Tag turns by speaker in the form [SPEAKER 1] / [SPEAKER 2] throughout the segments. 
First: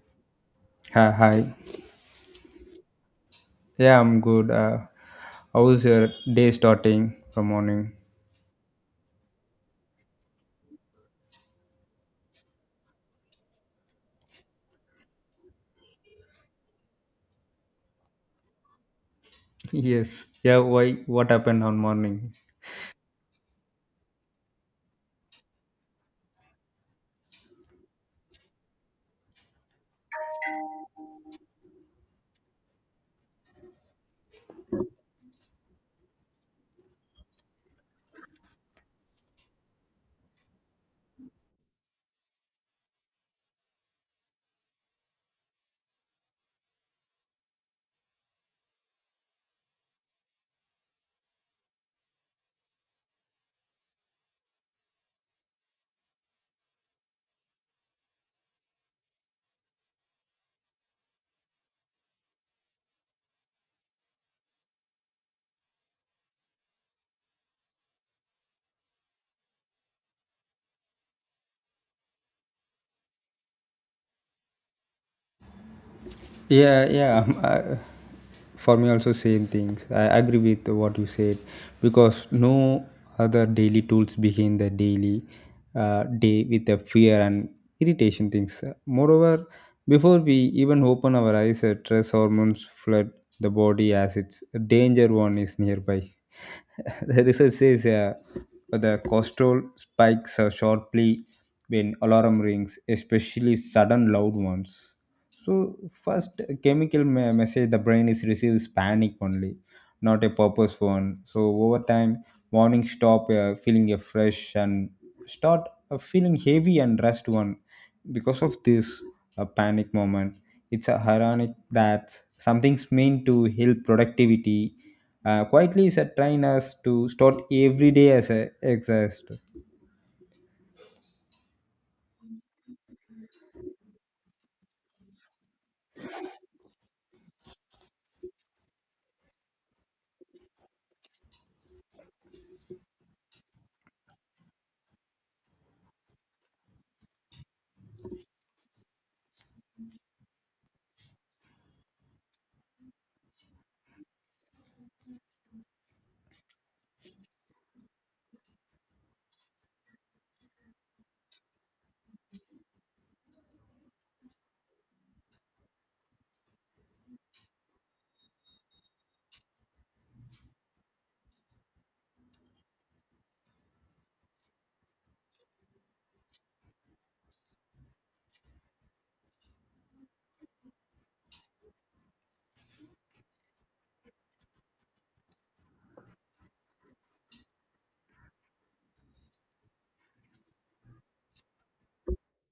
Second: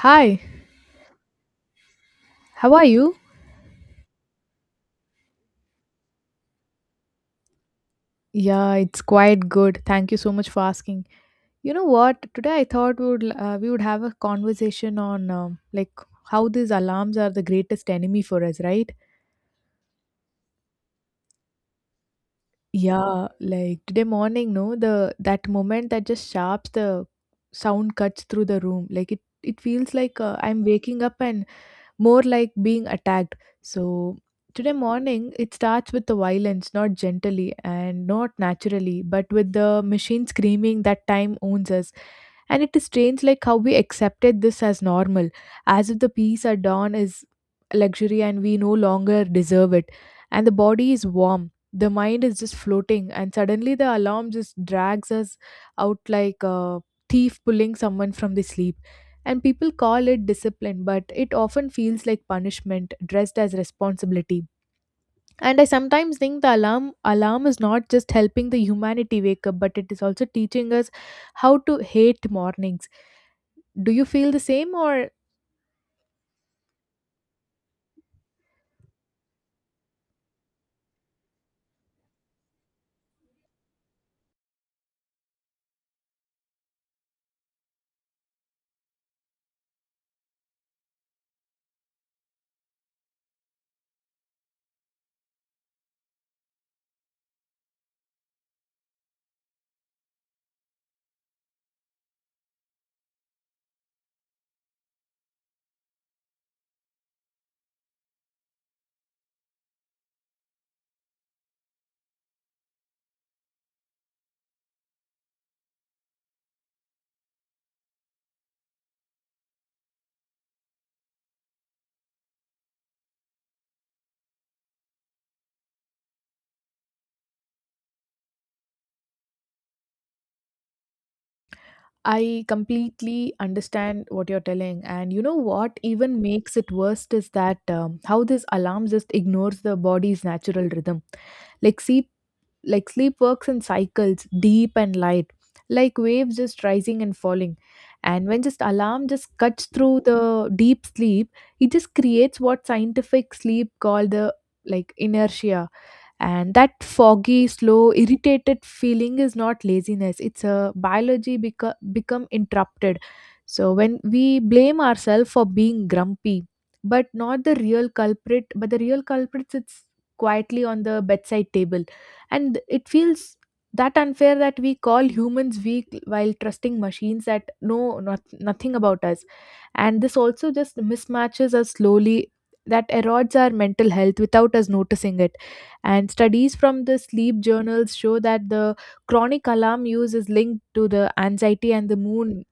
[SPEAKER 1] Hi,
[SPEAKER 2] Hi, hi.
[SPEAKER 1] how are you?
[SPEAKER 2] Yeah, I'm good. How's your day starting from morning?
[SPEAKER 1] Yeah, it's quite good. Thank you so much for asking. You know what? Today I thought we would have a conversation on like how these alarms are the greatest enemy for us, right?
[SPEAKER 2] Yes. Yeah, why? What happened on morning?
[SPEAKER 1] Yeah, like today morning, no, the that moment that just sharps the sound cuts through the room. Like it feels like I'm waking up and more like being attacked. So today morning, it starts with the violence, not gently and not naturally, but with the machine screaming that time owns us. And it is strange, like how we accepted this as normal, as if the peace at dawn is luxury and we no longer deserve it. And the body is warm, the mind is just floating, and suddenly the alarm just drags us out like a thief pulling someone from the sleep. And people call it discipline, but it often feels like punishment dressed as responsibility. And I sometimes think the alarm is not just helping the humanity wake up, but it is also teaching us how to hate mornings. Do you feel the same or
[SPEAKER 2] Yeah, yeah. For me also same things. I agree with what you said because no other daily tools begin the daily day with the fear and irritation things. Moreover, before we even open our eyes, stress hormones flood the body as its danger one is nearby. The research says the cortisol spikes sharply when alarm rings, especially sudden loud ones, so first chemical message the brain is receives panic only, not a purpose one. So over time, morning stop feeling a fresh and start feeling heavy and rest one. Because of this panic moment, it's ironic that something's meant to help productivity. Quietly is a train us to start every day as a exhaust.
[SPEAKER 1] I completely understand what you're telling. And you know what even makes it worse is that how this alarm just ignores the body's natural rhythm. Like sleep like sleep works in cycles deep and light, like waves just rising and falling, and when just alarm just cuts through the deep sleep, it just creates what scientific sleep called the like inertia. And that foggy slow irritated feeling is not laziness, it's a biology become interrupted. So when we blame ourselves for being grumpy, but not the real culprit, but the real culprit sits quietly on the bedside table. And it feels that unfair that we call humans weak while trusting machines that know not, nothing about us. And this also just mismatches us slowly, that erodes our mental health without us noticing it. And studies from the sleep journals show that the chronic alarm use is linked to the anxiety and the mood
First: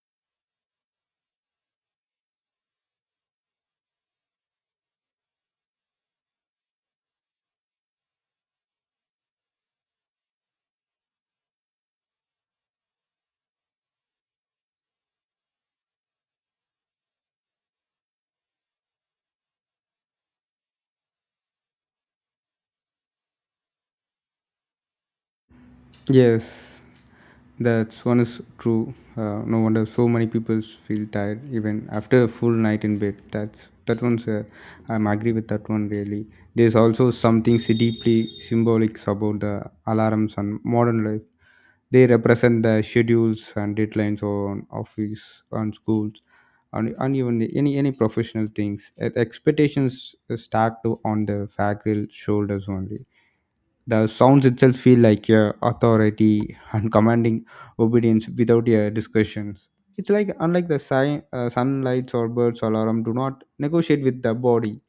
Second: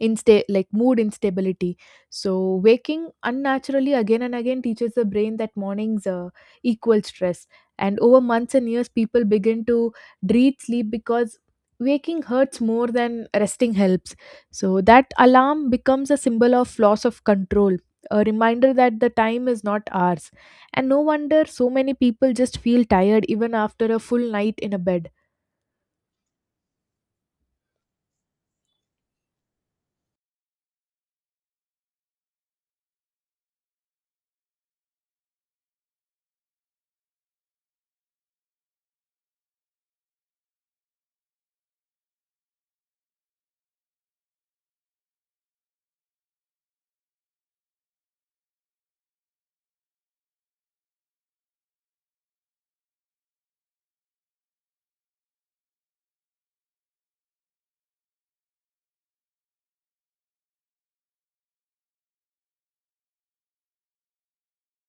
[SPEAKER 1] like mood instability. So waking unnaturally again and again teaches the brain that mornings equal stress, and over months and years people begin to dread sleep because waking hurts more than resting helps. So that alarm becomes a symbol of loss of control, a reminder that the time is not ours. And no wonder so many people just feel tired even after a full night in a bed.
[SPEAKER 2] Yes, that's one is true. No wonder so many people feel tired even after a full night in bed. That's that one's. I'm agree with that one really. There's also something deeply symbolic about the alarms and modern life. They represent the schedules and deadlines on office, on schools, and even any professional things. Expectations stacked on the faculty shoulders only. The sounds itself feel like a authority and commanding obedience without a discussions. It's like unlike the sunlights or birds alarm do not negotiate with the body.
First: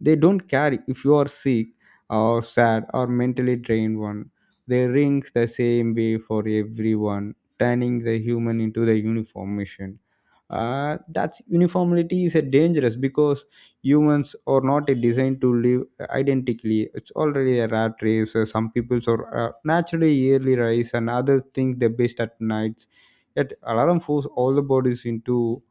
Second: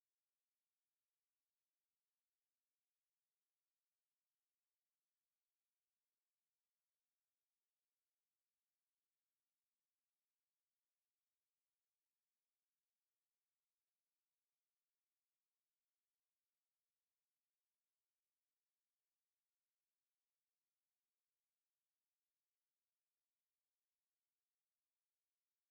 [SPEAKER 2] They don't care if you are sick or sad or mentally drained one. They rings the same way for everyone, turning the human into the uniform machine. That's uniformity is a dangerous because humans are not a designed to live identically. It's already a rat race. Some peoples are naturally yearly rise and others think they're best at nights, yet alarm force all the bodies into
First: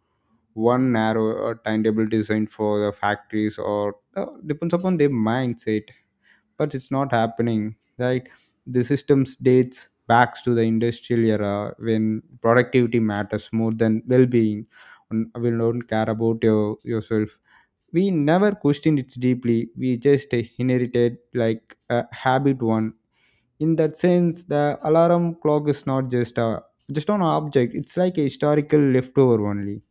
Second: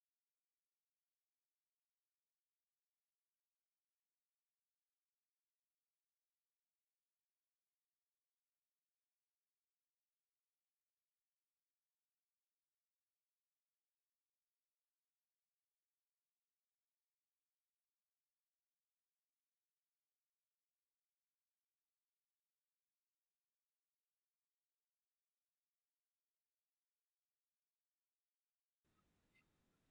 [SPEAKER 2] one narrow timetable designed for the factories or depends upon their mindset, but it's not happening, right? The systems dates back to the industrial era when productivity matters more than well-being, and we don't care about yourself. We never questioned it deeply, we just inherited like a habit one. In that sense, the alarm clock is not just an object, it's like a historical leftover only.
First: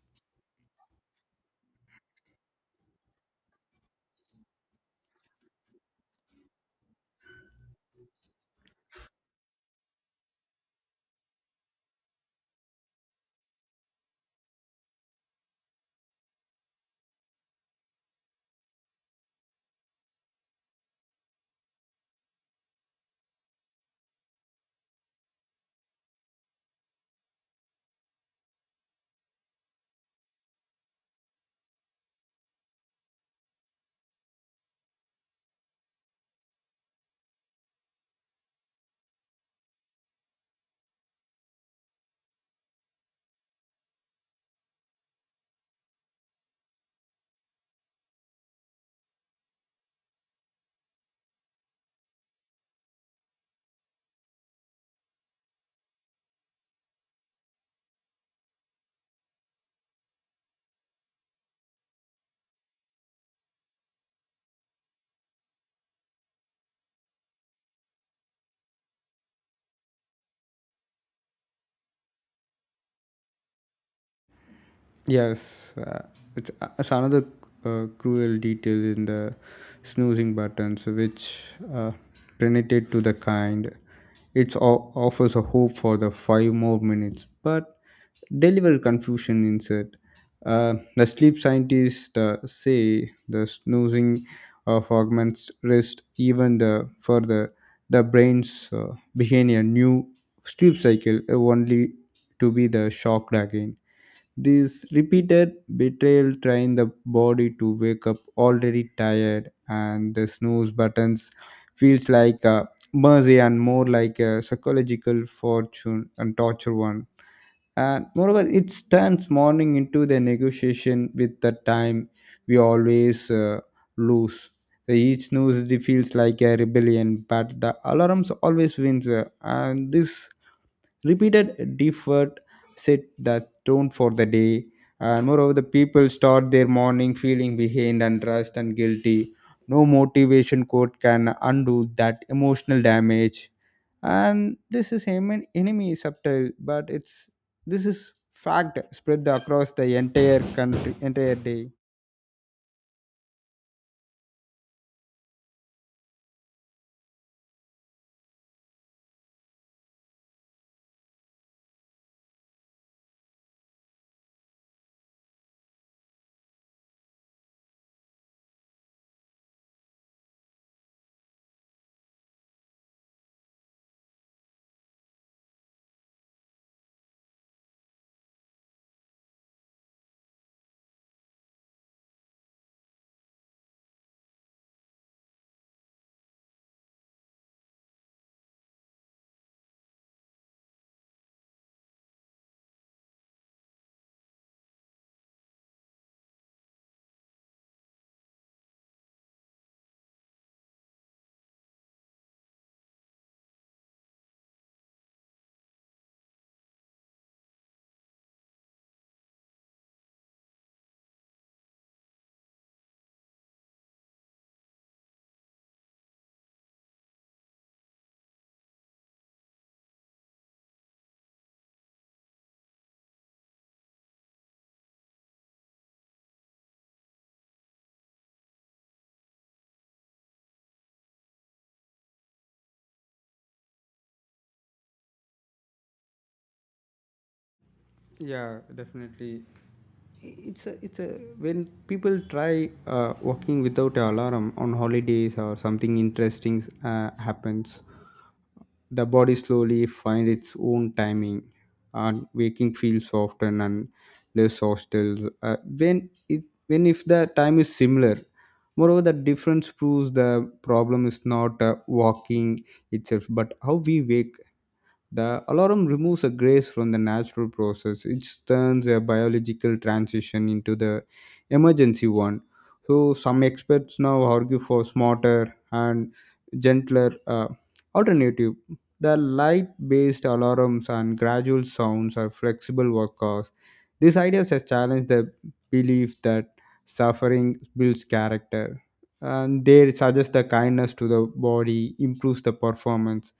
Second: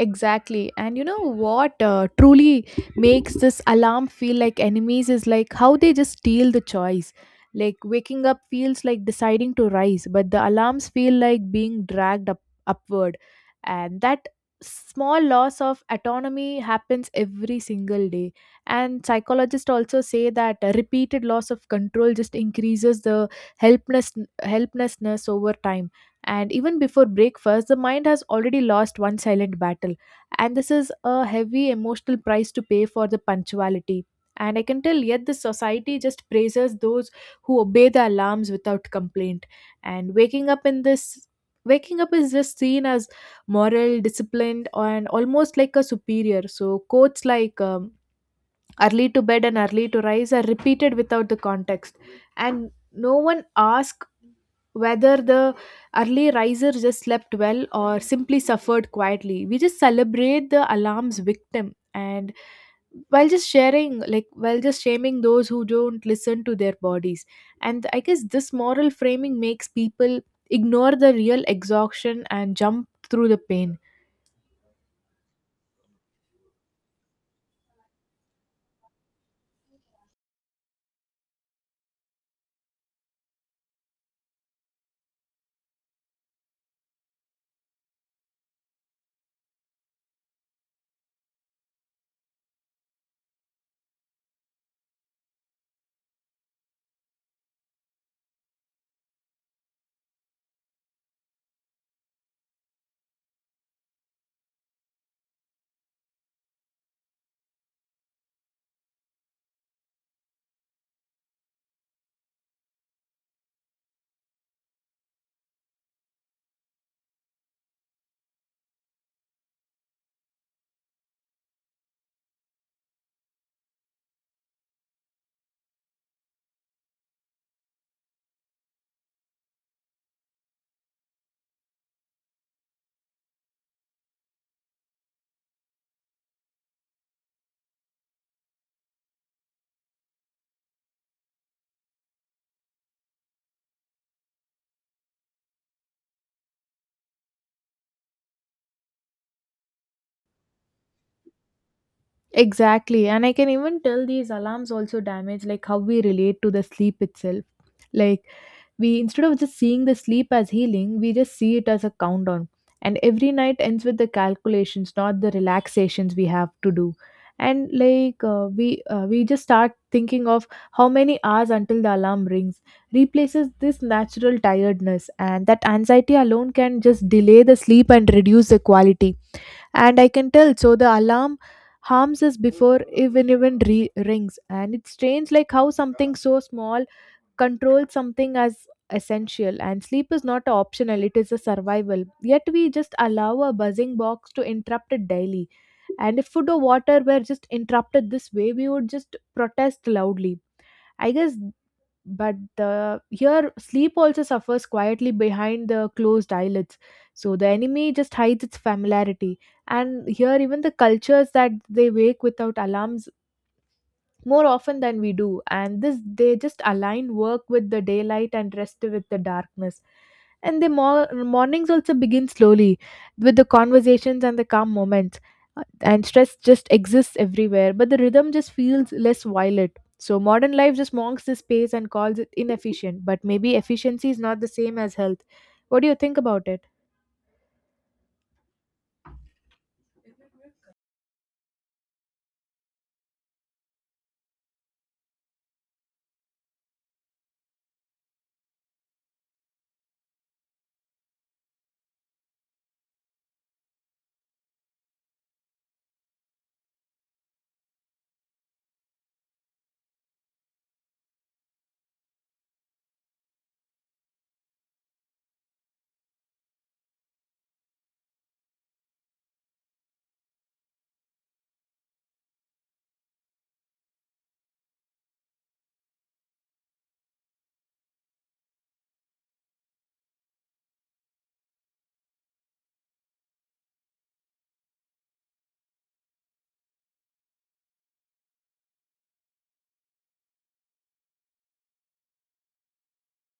[SPEAKER 1] Exactly. And you know what truly makes this alarm feel like enemies is like how they just steal the choice. Like waking up feels like deciding to rise, but the alarms feel like being dragged up upward. And that small loss of autonomy happens every single day. And psychologists also say that a repeated loss of control just increases the helpless helplessness over time. And even before breakfast, the mind has already lost one silent battle. And this is a heavy emotional price to pay for the punctuality. And I can tell, yet the society just praises those who obey the alarms without complaint. And waking up is just seen as moral disciplined and almost like a superior. So quotes like early to bed and early to rise are repeated without the context, and no one asks whether the early riser just slept well or simply suffered quietly. We just celebrate the alarm's victim, and while just shaming those who don't listen to their bodies. And I guess this moral framing makes people ignore the real exhaustion and jump through the pain.
[SPEAKER 2] Yes, it's another cruel detail in the snoozing buttons, which uh, related to the kind. It offers a hope for the 5 more minutes, but deliver confusion instead. The sleep scientists say the snoozing of augments rest even the further. The brains begin a new sleep cycle only to be the shocked again. This repeated betrayal train the body to wake up already tired, and the snooze buttons feels like a mercy and more like a psychological fortune and torture one. And moreover, it turns morning into the negotiation with the time we always lose. The each snooze it feels like a rebellion, but the alarms always wins, and this repeated effort set the tone for the day, and moreover, the people start their morning feeling behind and rushed and guilty. No motivation quote can undo that emotional damage. And this is enemy subtle, but it's this is fact spread across the entire country, entire day.
[SPEAKER 1] Exactly. And I can even tell these alarms also damage like how we relate to the sleep itself. Like we, instead of just seeing the sleep as healing, we just see it as a countdown. And every night ends with the calculations, not the relaxations we have to do. And like we just start thinking of how many hours until the alarm rings replaces this natural tiredness, and that anxiety alone can just delay the sleep and reduce the quality, and I can tell. So the alarm harms us before rings, and it's strange like how something so small controls something as essential. And sleep is not optional; it is a survival. Yet we just allow a buzzing box to interrupt it daily. And if food or water were just interrupted this way, we would just protest loudly. I guess, but the here sleep also suffers quietly behind the closed eyelids. So the enemy just hides its familiarity. And here even the cultures that they wake without alarms more often than we do, and this they just align work with the daylight and rest with the darkness. And the mornings also begin slowly with the conversations and the calm moments. Uh, and stress just exists everywhere, but the rhythm just feels less violent. So modern life just mocks this space and calls it inefficient, but maybe efficiency is not the same as health. What do you think about it?
[SPEAKER 2] Yeah, definitely. It's a When people try walking without an alarm on holidays or something interesting happens, the body slowly find its own timing, and waking feels often and less hostile. When if the time is similar, moreover the difference proves the problem is not walking itself, but how we wake. The alarm removes a grace from the natural process. It turns a biological transition into the emergency one. So some experts now argue for smarter and gentler alternative. The light-based alarms and gradual sounds are flexible workers. These ideas have challenged the belief that suffering builds character. And they suggest the kindness to the body improves the performance.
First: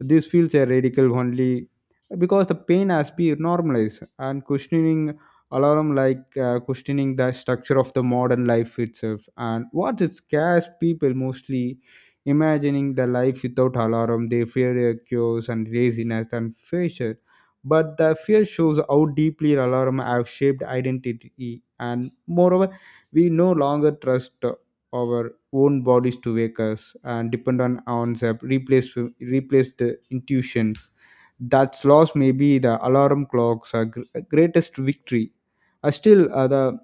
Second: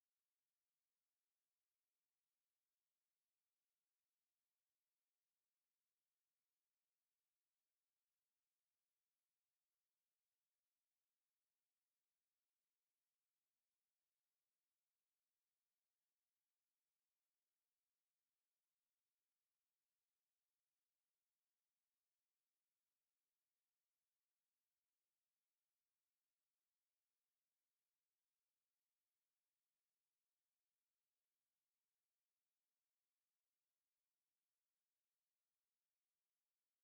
[SPEAKER 2] This feels a radical only because the pain has been normalized, and questioning alarm like questioning the structure of the modern life itself. And what it scares people mostly, imagining the life without alarm, they fear a chaos and laziness and failure. But the fear shows how deeply alarm have shaped identity, and moreover, we no longer trust our own bodies to wake us and depend on ourselves, replace the intuitions. That's loss may be the alarm clocks are greatest victory. Still, the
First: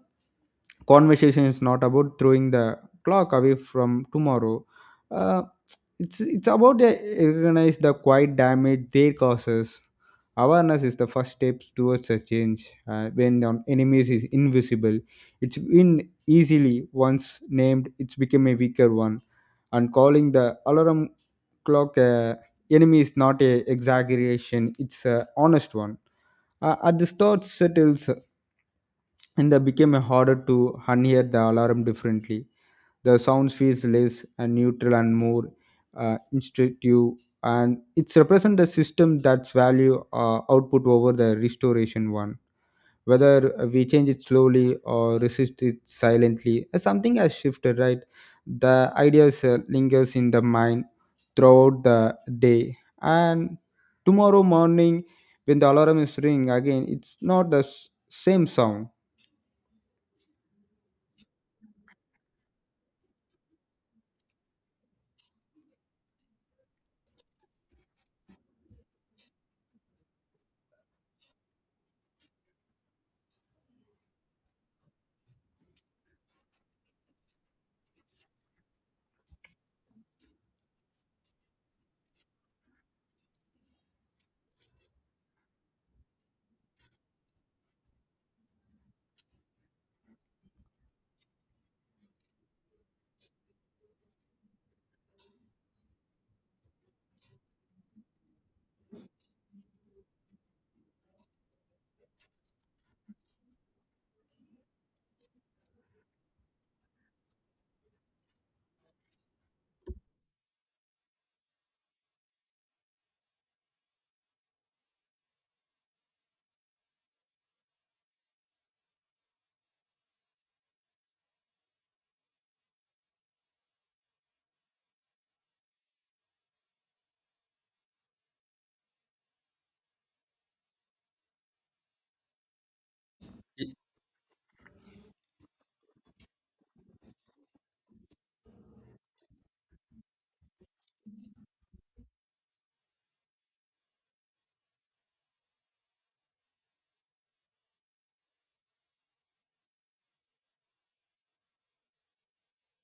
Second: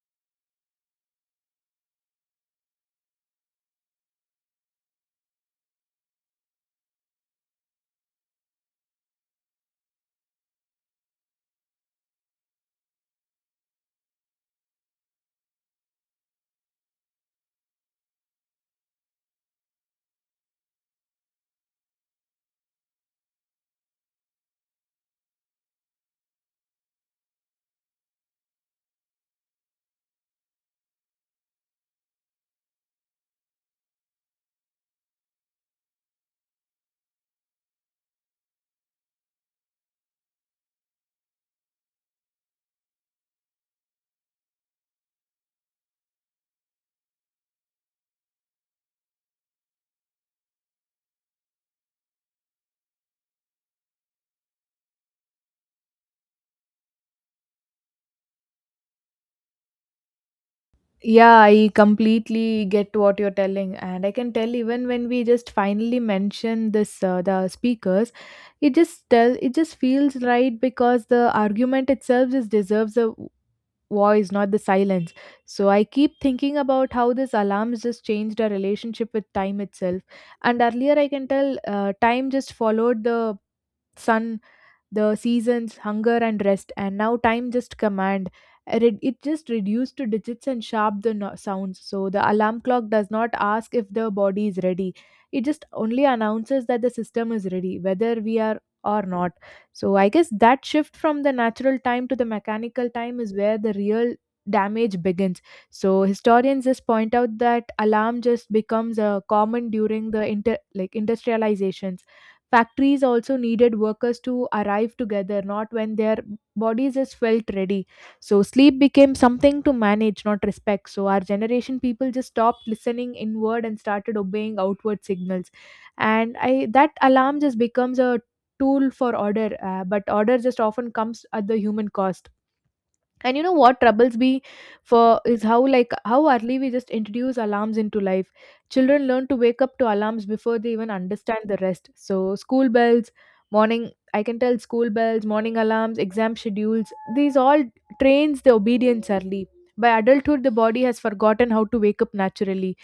[SPEAKER 2] conversation is not about throwing the clock away from tomorrow. Uh, it's about the recognize the quiet damage they causes. Awareness is the first steps towards a change. When the enemies is invisible, it's been easily. Once named, it's become a weaker one, and calling the alarm clock a enemy is not a exaggeration, it's a honest one. At the thought settles, and they became harder to unhear the alarm differently. The sounds feels less and neutral and more instructive, and it's represent the system that's value output over the restoration one. Whether we change it slowly or resist it silently, something has shifted, right? The ideas lingers in the mind throughout the day, and tomorrow morning when the alarm is ring again, it's not the same sound.
[SPEAKER 1] Yeah, I completely get what you're telling, and I can tell even when we just finally mention this the speakers, it just feels right because the argument itself just deserves a voice, not the silence. So I keep thinking about how this alarms just changed our relationship with time itself, and earlier I can tell time just followed the sun, the seasons, hunger and rest. And now time just command. It just reduced to digits and sharp the sounds. So the alarm clock does not ask if the body is ready, it just only announces that the system is ready, whether we are or not. So I guess that shift from the natural time to the mechanical time is where the real damage begins. So historians just point out that alarm just becomes a common during the inter like industrialization. Factories also needed workers to arrive together, not when their bodies just felt ready. So sleep became something to manage, not respect. So our generation people just stopped listening inward and started obeying outward signals. And I that alarm just becomes a tool for order, but order just often comes at the human cost. And you know what troubles me for is how early we just introduce alarms into life. Children learn to wake up to alarms before they even understand the rest. So school bells, morning, I can tell, school bells, morning alarms, exam schedules, these all trains the obedience early. By adulthood the body has forgotten how to wake up naturally,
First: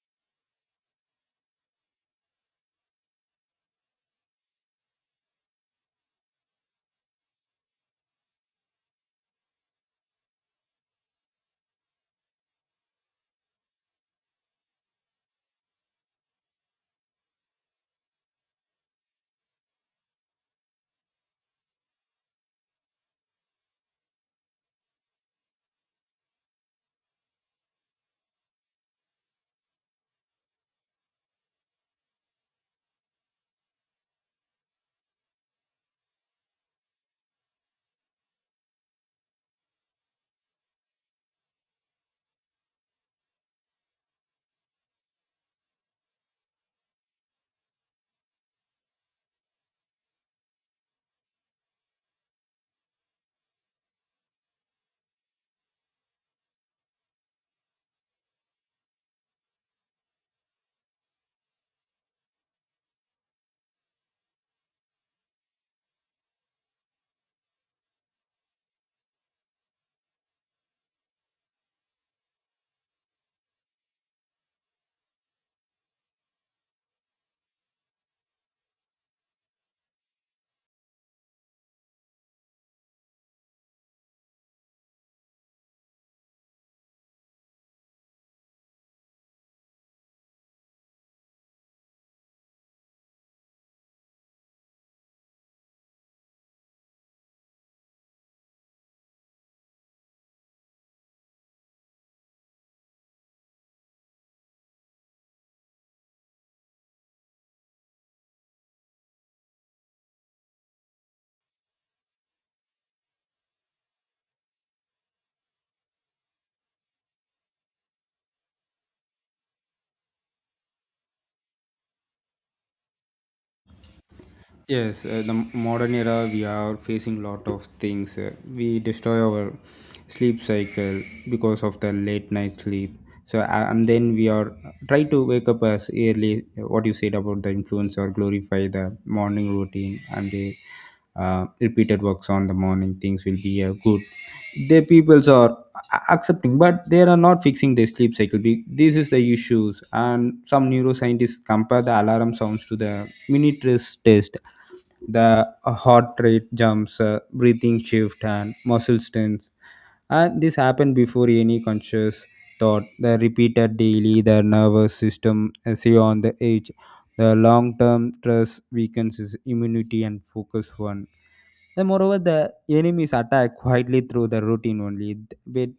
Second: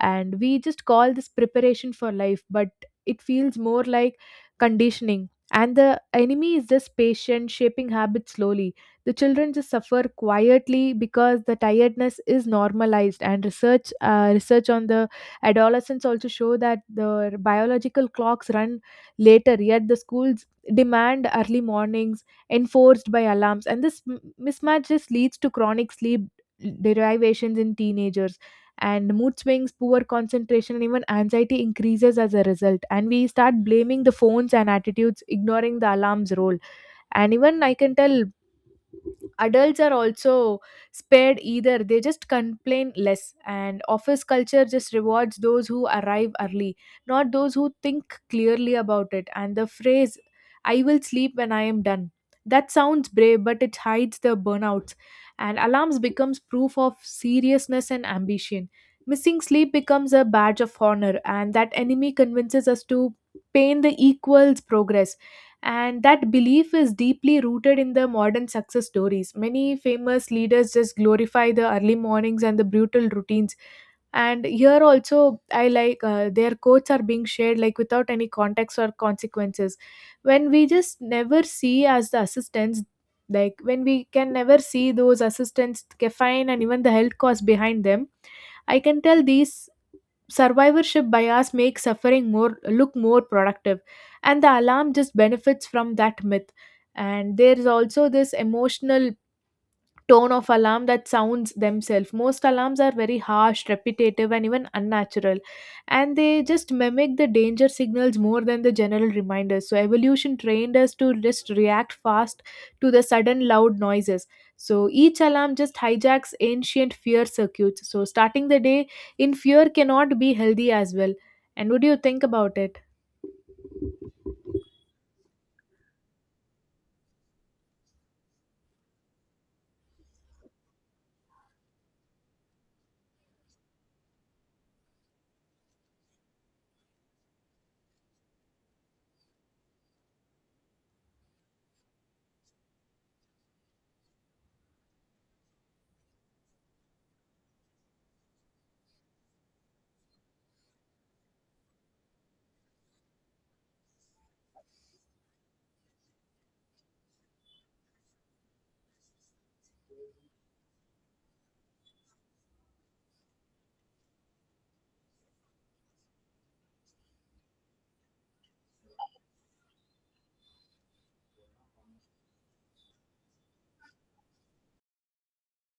[SPEAKER 1] and we just call this preparation for life, but it feels more like conditioning. And the enemy is just patient, shaping habits slowly. The children just suffer quietly because the tiredness is normalized, and research on the adolescents also show that the biological clocks run later, yet the schools demand early mornings, enforced by alarms. And this mismatch just leads to chronic sleep derivations in teenagers, and mood swings, poor concentration, and even anxiety increases as a result. And we start blaming the phones and attitudes, ignoring the alarm's role. And even I can tell adults are also spared either, they just complain less, and office culture just rewards those who arrive early, not those who think clearly about it. And the phrase, I will sleep when I am done, that sounds brave but it hides the burnouts. And alarms becomes proof of seriousness and ambition, missing sleep becomes a badge of honor, and that enemy convinces us to pain the equals progress. And that belief is deeply rooted in the modern success stories. Many famous leaders just glorify the early mornings and the brutal routines. And here also I like their quotes are being shared like without any context or consequences. When we just never see as the assistants, like when we can never see those assistants, caffeine and even the health costs behind them, I can tell these survivorship bias makes suffering more look more productive, and the alarm just benefits from that myth. And there is also this emotional tone of alarm that sounds themselves. Most alarms are very harsh, repetitive, and even unnatural, and they just mimic the danger signals more than the general reminders. So, evolution trained us to just react fast to the sudden loud noises. So, each alarm just hijacks ancient fear circuits. So, starting the day in fear cannot be healthy as well. And what do you think about it?
[SPEAKER 2] Yes, the modern era we are facing lot of things. We destroy our sleep cycle because of the late night sleep. So and then we are try to wake up as early. What you said about the influence or glorify the morning routine and the repeated works on the morning things will be good. The peoples are accepting, but they are not fixing their sleep cycle. This is the issues, and some neuroscientists compare the alarm sounds to the minute's test. The heart rate jumps, breathing shift and muscle tense, and this happened before any conscious thought. The repeated daily, the nervous system say on the edge. The long term stress weakens his immunity and focus one. Then, moreover, the enemies attack quietly through the routine only. But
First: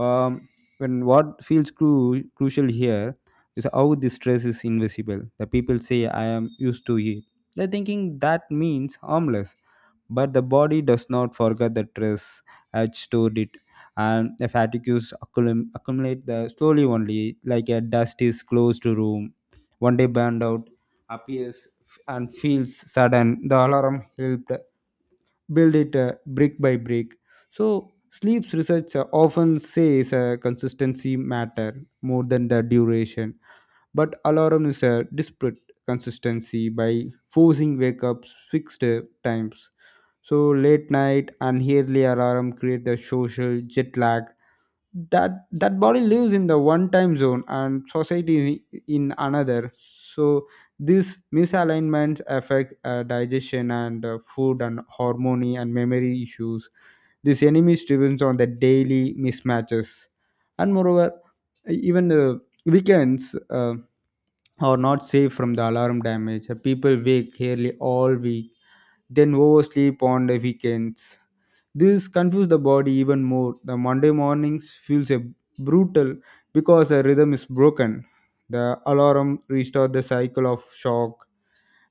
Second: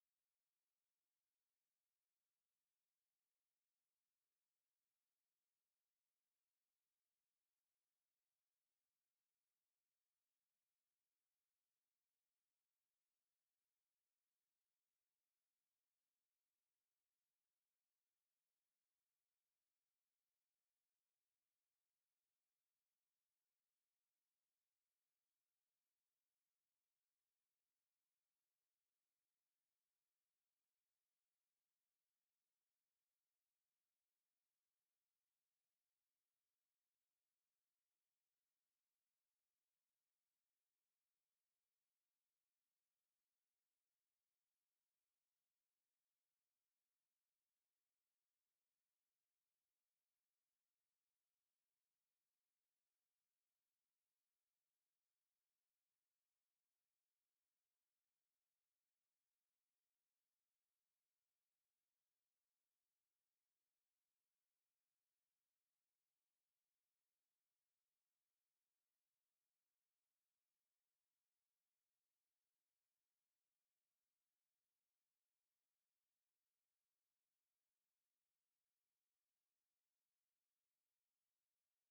[SPEAKER 2] um, when what feels crucial here is how the stress is invisible. The people say, "I am used to it." They're thinking that means harmless, but the body does not forget the stress, had stored it. And the fatigues accumulate the slowly only like a dust is closed room. One day burned out appears and feels sudden. The alarm helped build it brick by brick. So sleep's research often says consistency matter more than the duration, but alarm is a disparate consistency by forcing wake ups fixed times. So late night and early alarm create the social jet lag, that body lives in the one time zone and society in another. So this misalignments affect digestion and food and harmony and memory issues. This enemy depends on the daily mismatches. And moreover, even the weekends are not safe from the alarm damage. People wake nearly all week, then oversleep on the weekends. This confuses the body even more. The Monday mornings feels a brutal because the rhythm is broken. The alarm restores the cycle of shock,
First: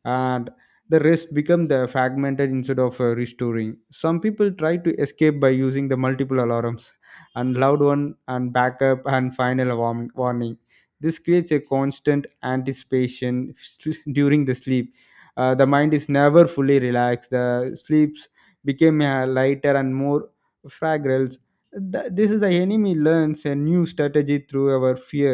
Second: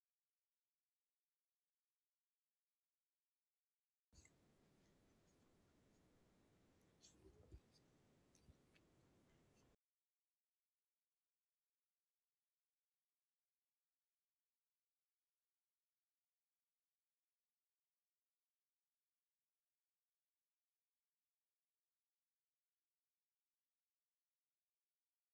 [SPEAKER 2] and the rest become the fragmented instead of restoring. Some people try to escape by using the multiple alarms and loud one and backup and final warning. This creates a constant anticipation during the sleep. The mind is never fully relaxed. The sleeps became lighter and more fragile. This is the enemy learns a new strategy through our fear.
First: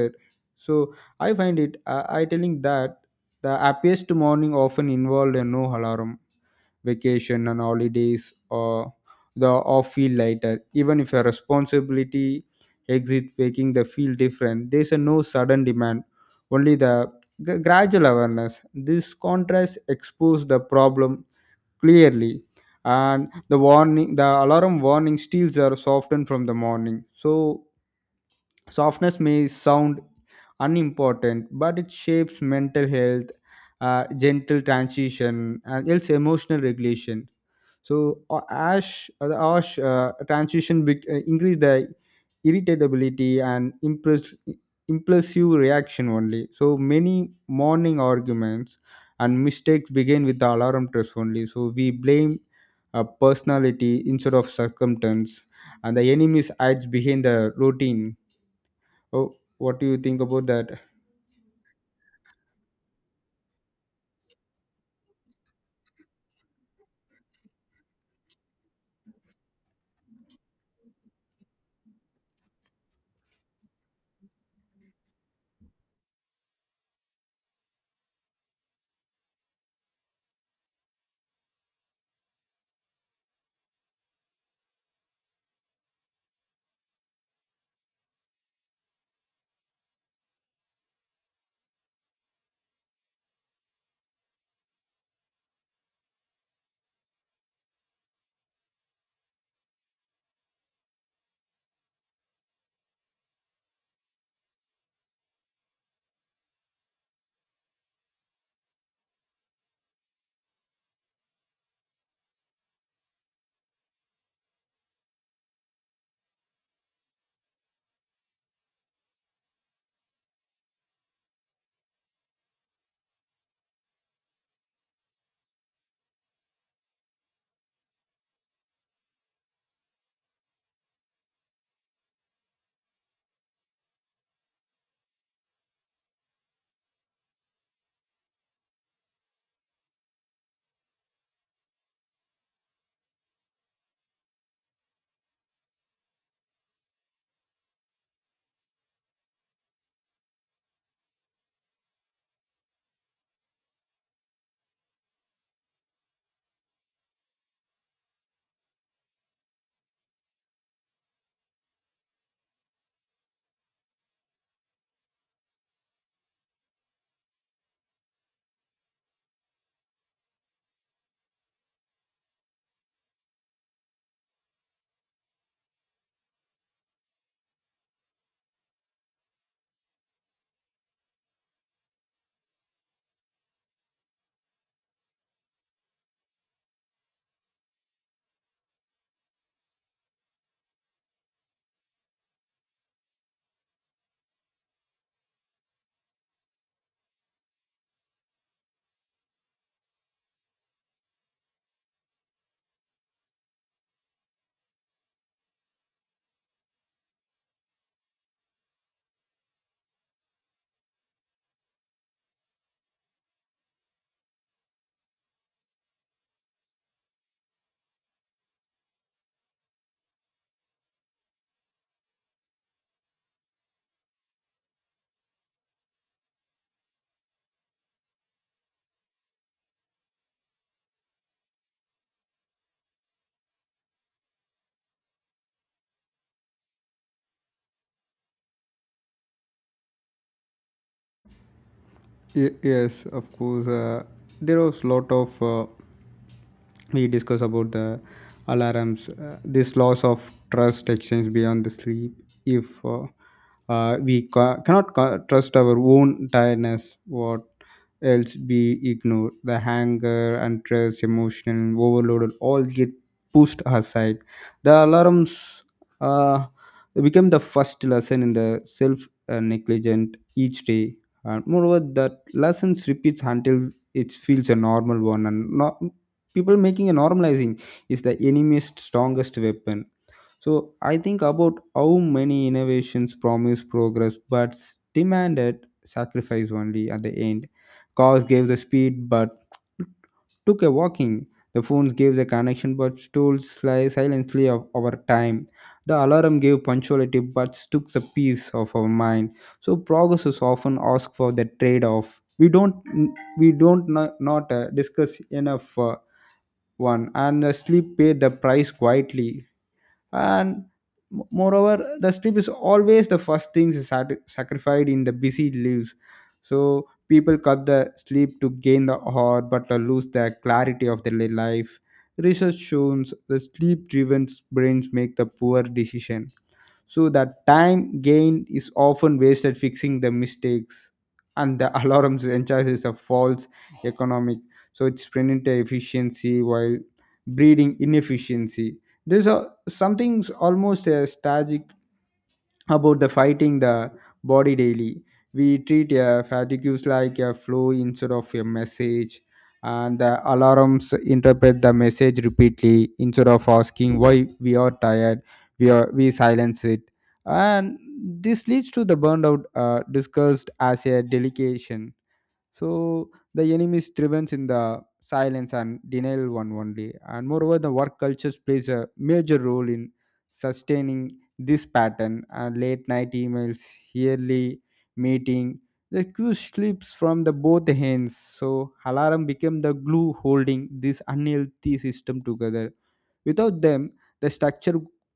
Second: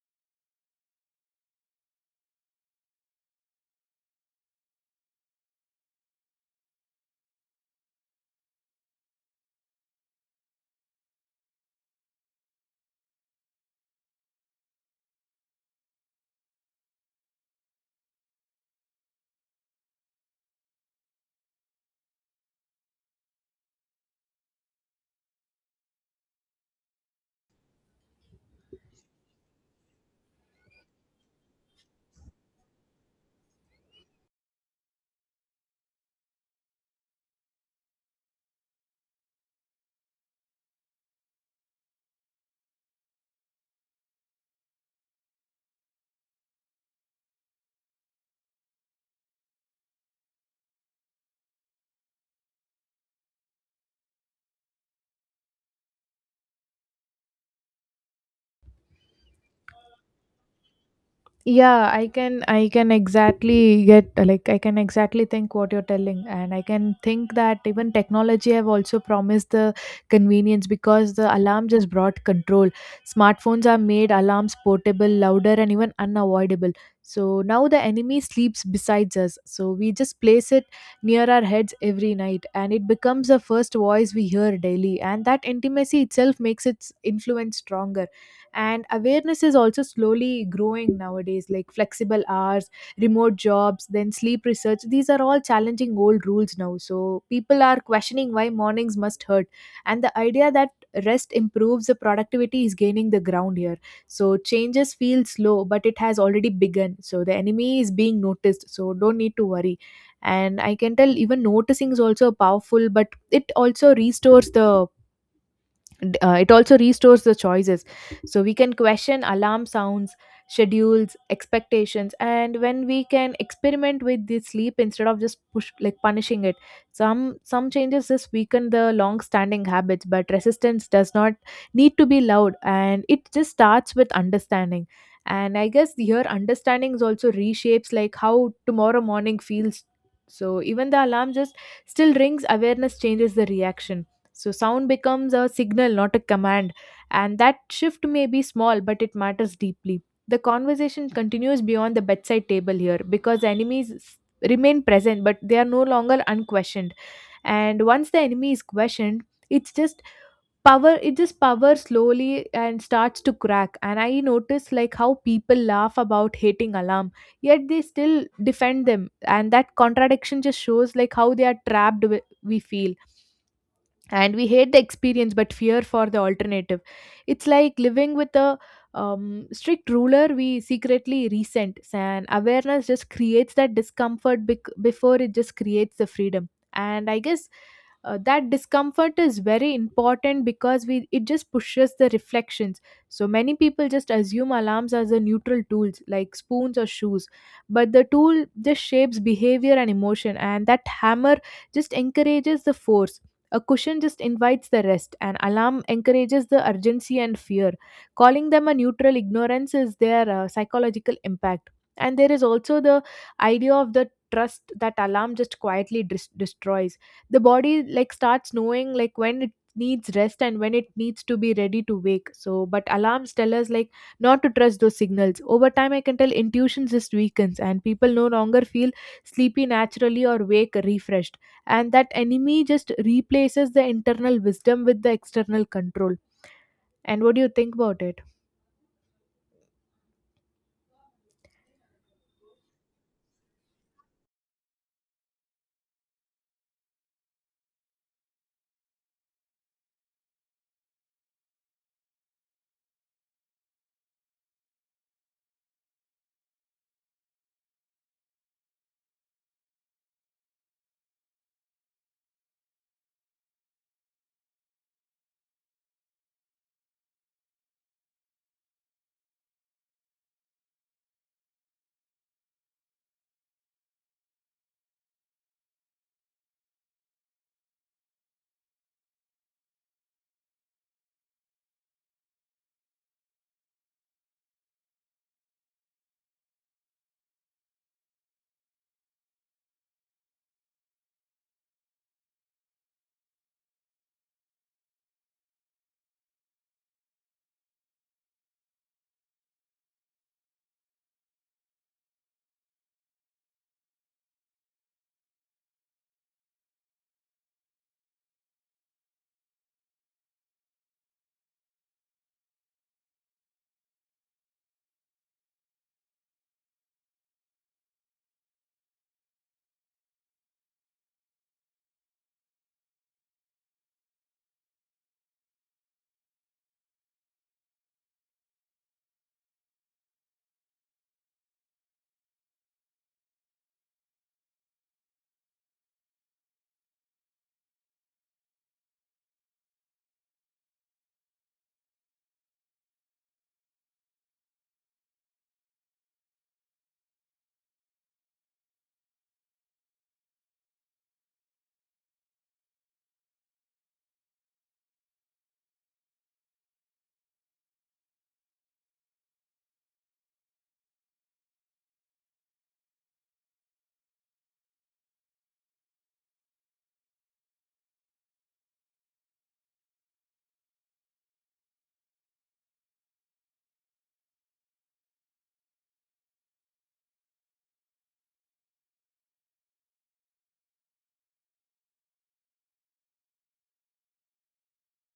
[SPEAKER 2] So I find it I telling that the happiest morning often involved a no alarm, vacation and holidays, or the off feel lighter. Even if a responsibility exit making the feel different, there's a no sudden demand, only the gradual awareness. This contrast exposes the problem clearly, and the warning the alarm warning steals are softened from the morning. So softness may sound unimportant, but it shapes mental health, gentle transition, and else emotional regulation. So the ash transition increase the irritability and impulsive reaction only. So many morning arguments and mistakes begin with the alarm test only. So we blame personality instead of circumstance, and the enemy hides behind the routine. Oh, what do you think about that?
[SPEAKER 1] Yeah, I can exactly get, like I can exactly think what you're telling, and I can think that even technology have also promised the convenience because the alarm just brought control. Smartphones are made alarms portable, louder, and even unavoidable. So now the enemy sleeps besides us, so we just place it near our heads every night, and it becomes the first voice we hear daily, and that intimacy itself makes its influence stronger. And awareness is also slowly growing nowadays, like flexible hours, remote jobs, then sleep research. These are all challenging old rules now, so people are questioning why mornings must hurt. And the idea that rest improves the productivity is gaining the ground here. So changes feel slow, but it has already begun, so the enemy is being noticed, so don't need to worry. And I can tell even noticing is also powerful, but it also restores the it also restores the choices. So we can question alarm sounds, schedules, expectations, and when we can experiment with the sleep instead of just push, like punishing it. Some changes just weaken the long standing habits, but resistance does not need to be loud, and it just starts with understanding. And I guess here understanding is also reshapes like how tomorrow morning feels. So even the alarm just still rings, awareness changes the reaction. So sound becomes a signal, not a command. And that shift may be small, but it matters deeply. The conversation continues beyond the bedside table here because remain present, but they are no longer unquestioned. And once the enemy is questioned, it's just power, it just power slowly and starts to crack. And I notice like how people laugh about hating alarm, yet they still defend them, and that contradiction just shows like how they are trapped, we feel, and we hate the experience but fear for the alternative. It's like living with a strict ruler we secretly resent, and awareness just creates that discomfort before it just creates the freedom. And I guess that discomfort is very important because we, it just pushes the reflections. So many people just assume alarms as a neutral tools like spoons or shoes, but the tool just shapes behavior and emotion. And that hammer just encourages the force, a cushion just invites the rest, an alarm encourages the urgency and fear. Calling them a neutral ignorance is their psychological impact. And there is also the idea of the trust that alarm just quietly destroys. The body like starts knowing like when it needs rest and when it needs to be ready to wake. So, but alarms tell us like not to trust those signals. Over time, I can tell intuition just weakens and people no longer feel sleepy naturally or wake refreshed. And that enemy just replaces the internal wisdom with the external control. And what do you think about it?
[SPEAKER 2] Yes, of course. There was lot of we discuss about the alarms, this loss of trust extends beyond the sleep. If we cannot trust our own tiredness, what else be ignored? The anger and stress, emotional overload all get pushed aside. The alarms uh, become the first lesson in the self negligent each day. And moreover, that lessons repeats until it feels a normal one and not. People making a normalizing is the enemy's strongest weapon. So I think about how many innovations promise progress but demanded sacrifice only at the end. Cars gave the speed but took a walking. The phones gave the connection but stole silently of our time. The alarm gave punctuality but took the peace of our mind. So progress is often asked for the trade-off we don't, we don't not, not discuss enough. One and the sleep paid the price quietly. And moreover, the sleep is always the first thing sacrificed in the busy lives. So people cut the sleep to gain the heart but to lose the clarity of their life. Research shows the sleep driven brains make the poor decision, so that time gained is often wasted fixing the mistakes. And the alarms encourages a false economic, so it's spending the efficiency while breeding inefficiency. There's a something's almost a strategic about the fighting the body daily. We treat fatigues like a flow instead of a message. And the alarms interpret the message repeatedly instead of asking why we are tired. We silence it. And this leads to the burnout, discussed as a delegation. So the enemy thrives in the silence and denial one only. And moreover, the work cultures plays a major role in sustaining this pattern. And late night emails, yearly meeting, the queue slips from the both hands. So alarm became the glue holding this unhealthy system together. Without them, the structure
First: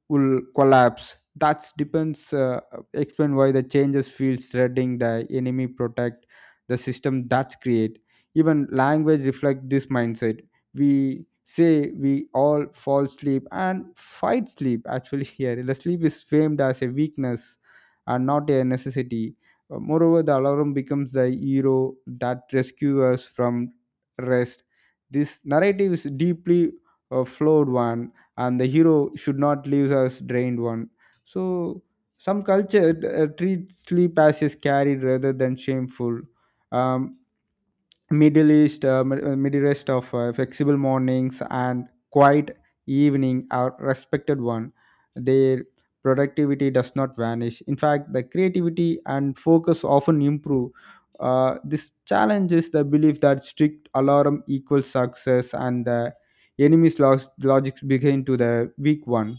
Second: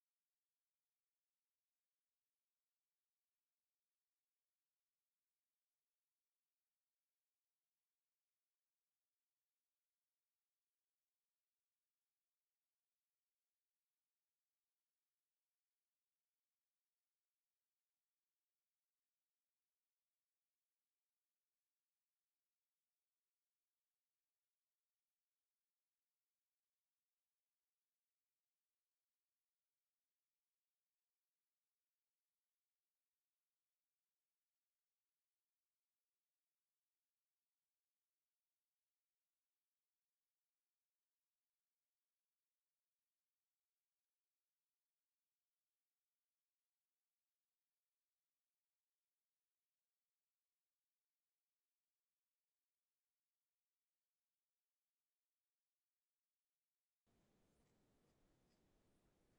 [SPEAKER 2] will collapse. That depends. Explain why the changes feels threading the enemy protect the system that's create. Even language reflect this mindset. We say we all fall sleep and fight sleep actually. Here the sleep is framed as a weakness and not a necessity. Moreover, the alarm becomes the hero that rescues us from rest. This narrative is deeply flawed one. And the hero should not leave us drained one. So some culture treat sleep as is carried rather than shameful. um, Middle east middle east of flexible mornings and quiet evening are respected one. Their productivity does not vanish. In fact, the creativity and focus often improve. This challenges the belief that strict alarm equals success, and the enemy's logics begin to the weak one.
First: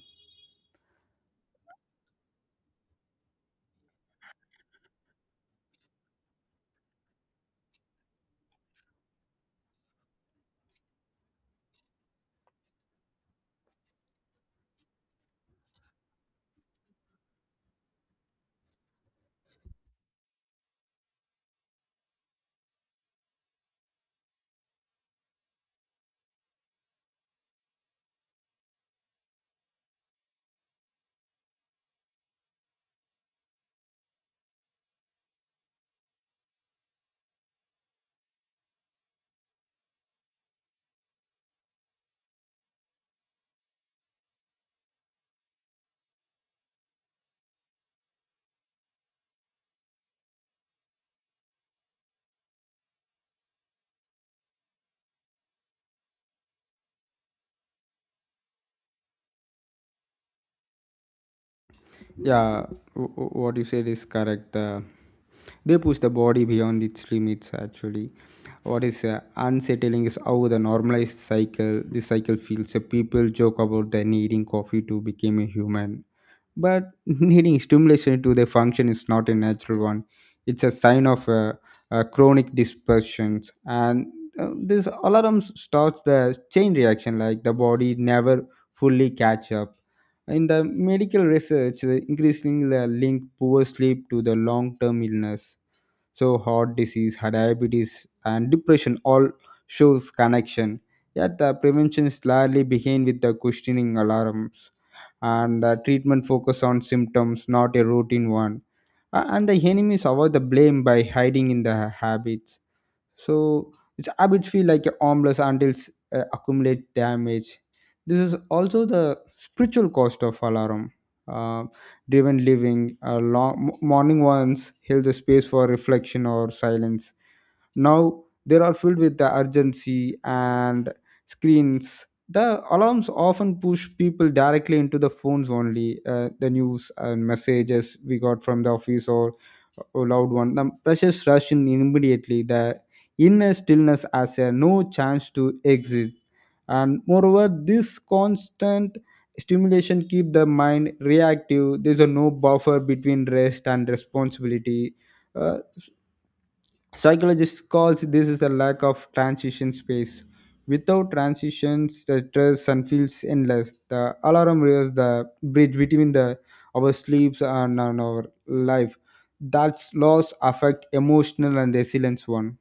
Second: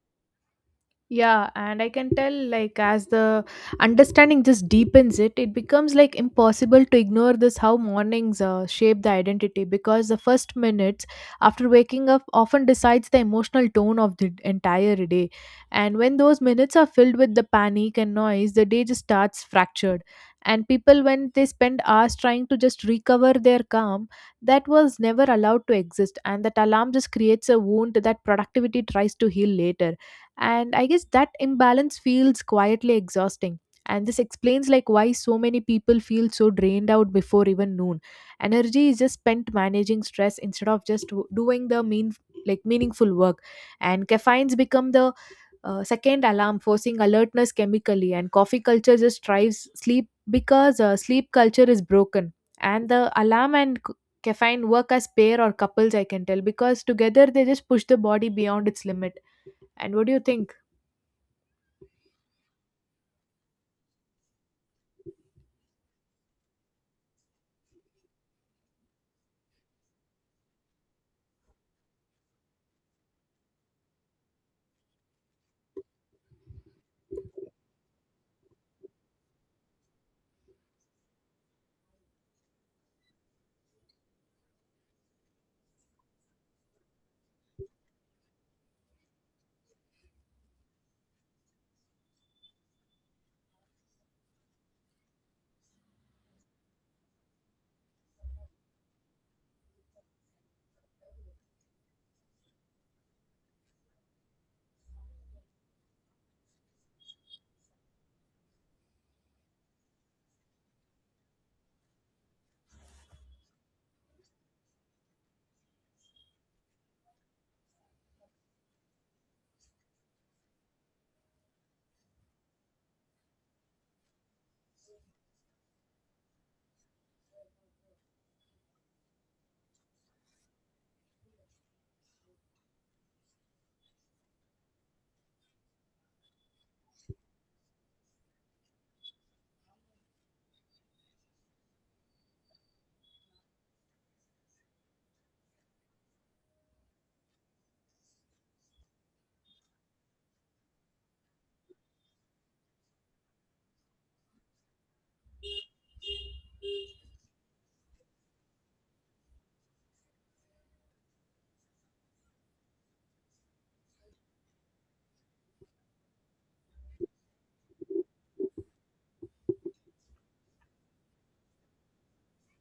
[SPEAKER 1] Yeah, and I can tell, like, as the understanding just deepens it, it becomes like impossible to ignore this how mornings shape the identity, because the first minutes after waking up often decides the emotional tone of the entire day. And when those minutes are filled with the panic and noise, the day just starts fractured. And people, when they spend hours trying to just recover their calm, that was never allowed to exist. And that alarm just creates a wound that productivity tries to heal later. And I guess that imbalance feels quietly exhausting, and this explains like why so many people feel so drained out before even noon. Energy is just spent managing stress instead of just doing the mean, like meaningful work. And caffeines become the second alarm, forcing alertness chemically. And coffee culture just drives sleep because sleep culture is broken. And the alarm and caffeine work as pair or couples, I can tell, because together they just push the body beyond its limit. And what do you think?
[SPEAKER 2] Yeah, what you said is correct. They push the body beyond its limits actually. What is unsettling is how the normalized cycle, this cycle feels. So people joke about the needing coffee to become a human, but needing stimulation to their function is not a natural one. It's a sign of chronic dispersions, and this alarm starts the chain reaction, like the body never fully catch up. In the medical research, the increasing the link poor sleep to the long-term illness, so heart disease, heart diabetes and depression all shows connection. Yet the prevention is largely begin with the questioning alarms, and the treatment focus on symptoms, not a routine one. And the enemies avoid the blame by hiding in the habits. So its habits feel like harmless until accumulate damage. This is also the spiritual cost of alarm uh, driven living. Long, morning ones held the space for reflection or silence. Now they are filled with the urgency and screens. The alarms often push people directly into the phones only. The news and messages we got from the office or a loud one, the precious rush in immediately. The inner stillness has a no chance to exist. And moreover, this constant stimulation keep the mind reactive. There's a no buffer between rest and responsibility. Uh, Psychologists calls this is a lack of transition space. Without transitions, the stress and feels endless. The alarm rings the bridge between the our sleeps and our life. That's loss affect emotional and resilience one.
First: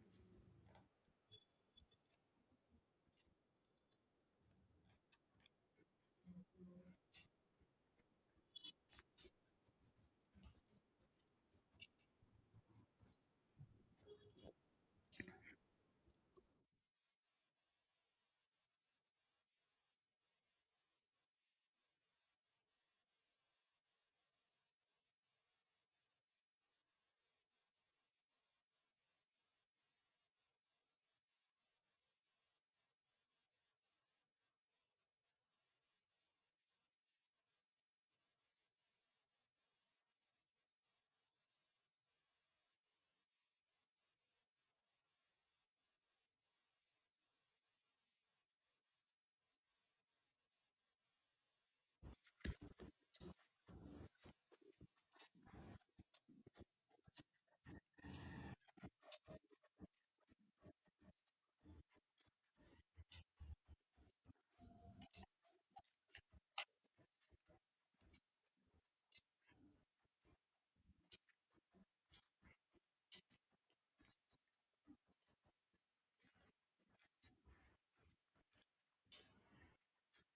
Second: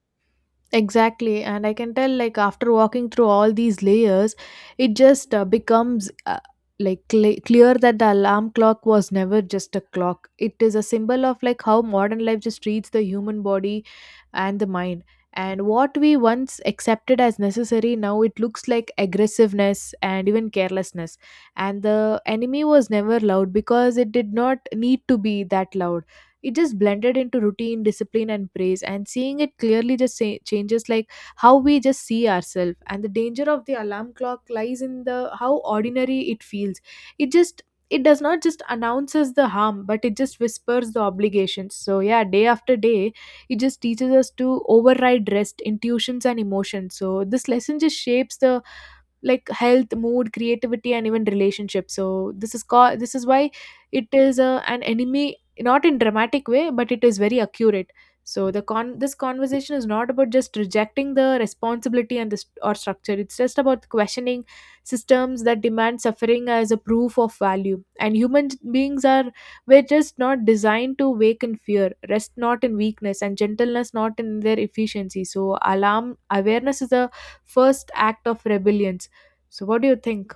[SPEAKER 1] Exactly, and I can tell like after walking through all these layers, it just becomes like clear that the alarm clock was never just a clock. It is a symbol of like how modern life just treats the human body and the mind. And what we once accepted as necessary, now it looks like aggressiveness and even carelessness. And the enemy was never loud because it did not need to be that loud. It just blended into routine, discipline, and praise, and seeing it clearly just say, changes like how we just see ourselves. And the danger of the alarm clock lies in the how ordinary it feels. It just, it does not just announces the harm, but it just whispers the obligations. So yeah, day after day, it just teaches us to override rest, intuitions, and emotions. So this lesson just shapes the like health, mood, creativity, and even relationships. So this is called, this is why it is a, an enemy, not in dramatic way, but it is very accurate. So the con, this conversation is not about just rejecting the responsibility and the or structure. It's just about questioning systems that demand suffering as a proof of value. And human beings are, we're just not designed to wake in fear, rest not in weakness, and gentleness not in their efficiency. So alarm awareness is the first act of rebellion. So, what do you think?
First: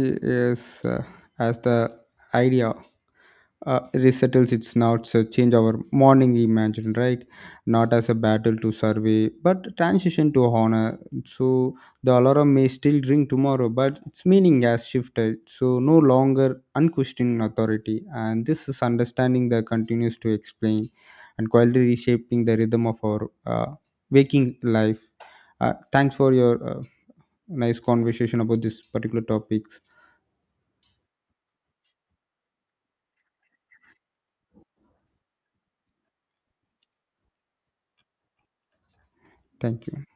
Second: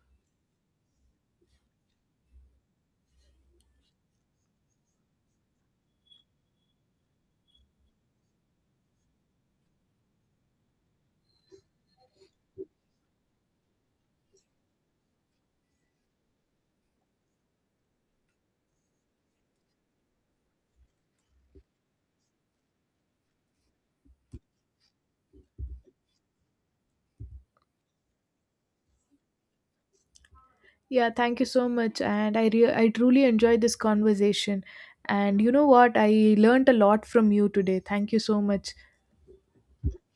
[SPEAKER 2] Yes, as the idea resettles its knots, change our morning imagine right, not as a battle to survey but transition to honor. So the alarm may still ring tomorrow but its meaning has shifted, so no longer unquestioning authority. And this is understanding that continues to explain and quietly reshaping the rhythm of our waking life. Thanks for your nice conversation about this particular topics.
[SPEAKER 1] Yeah, thank you so much. And I truly enjoyed this conversation. And you know what? I learned a lot from you today. Thank you so much.
[SPEAKER 2] Thank you.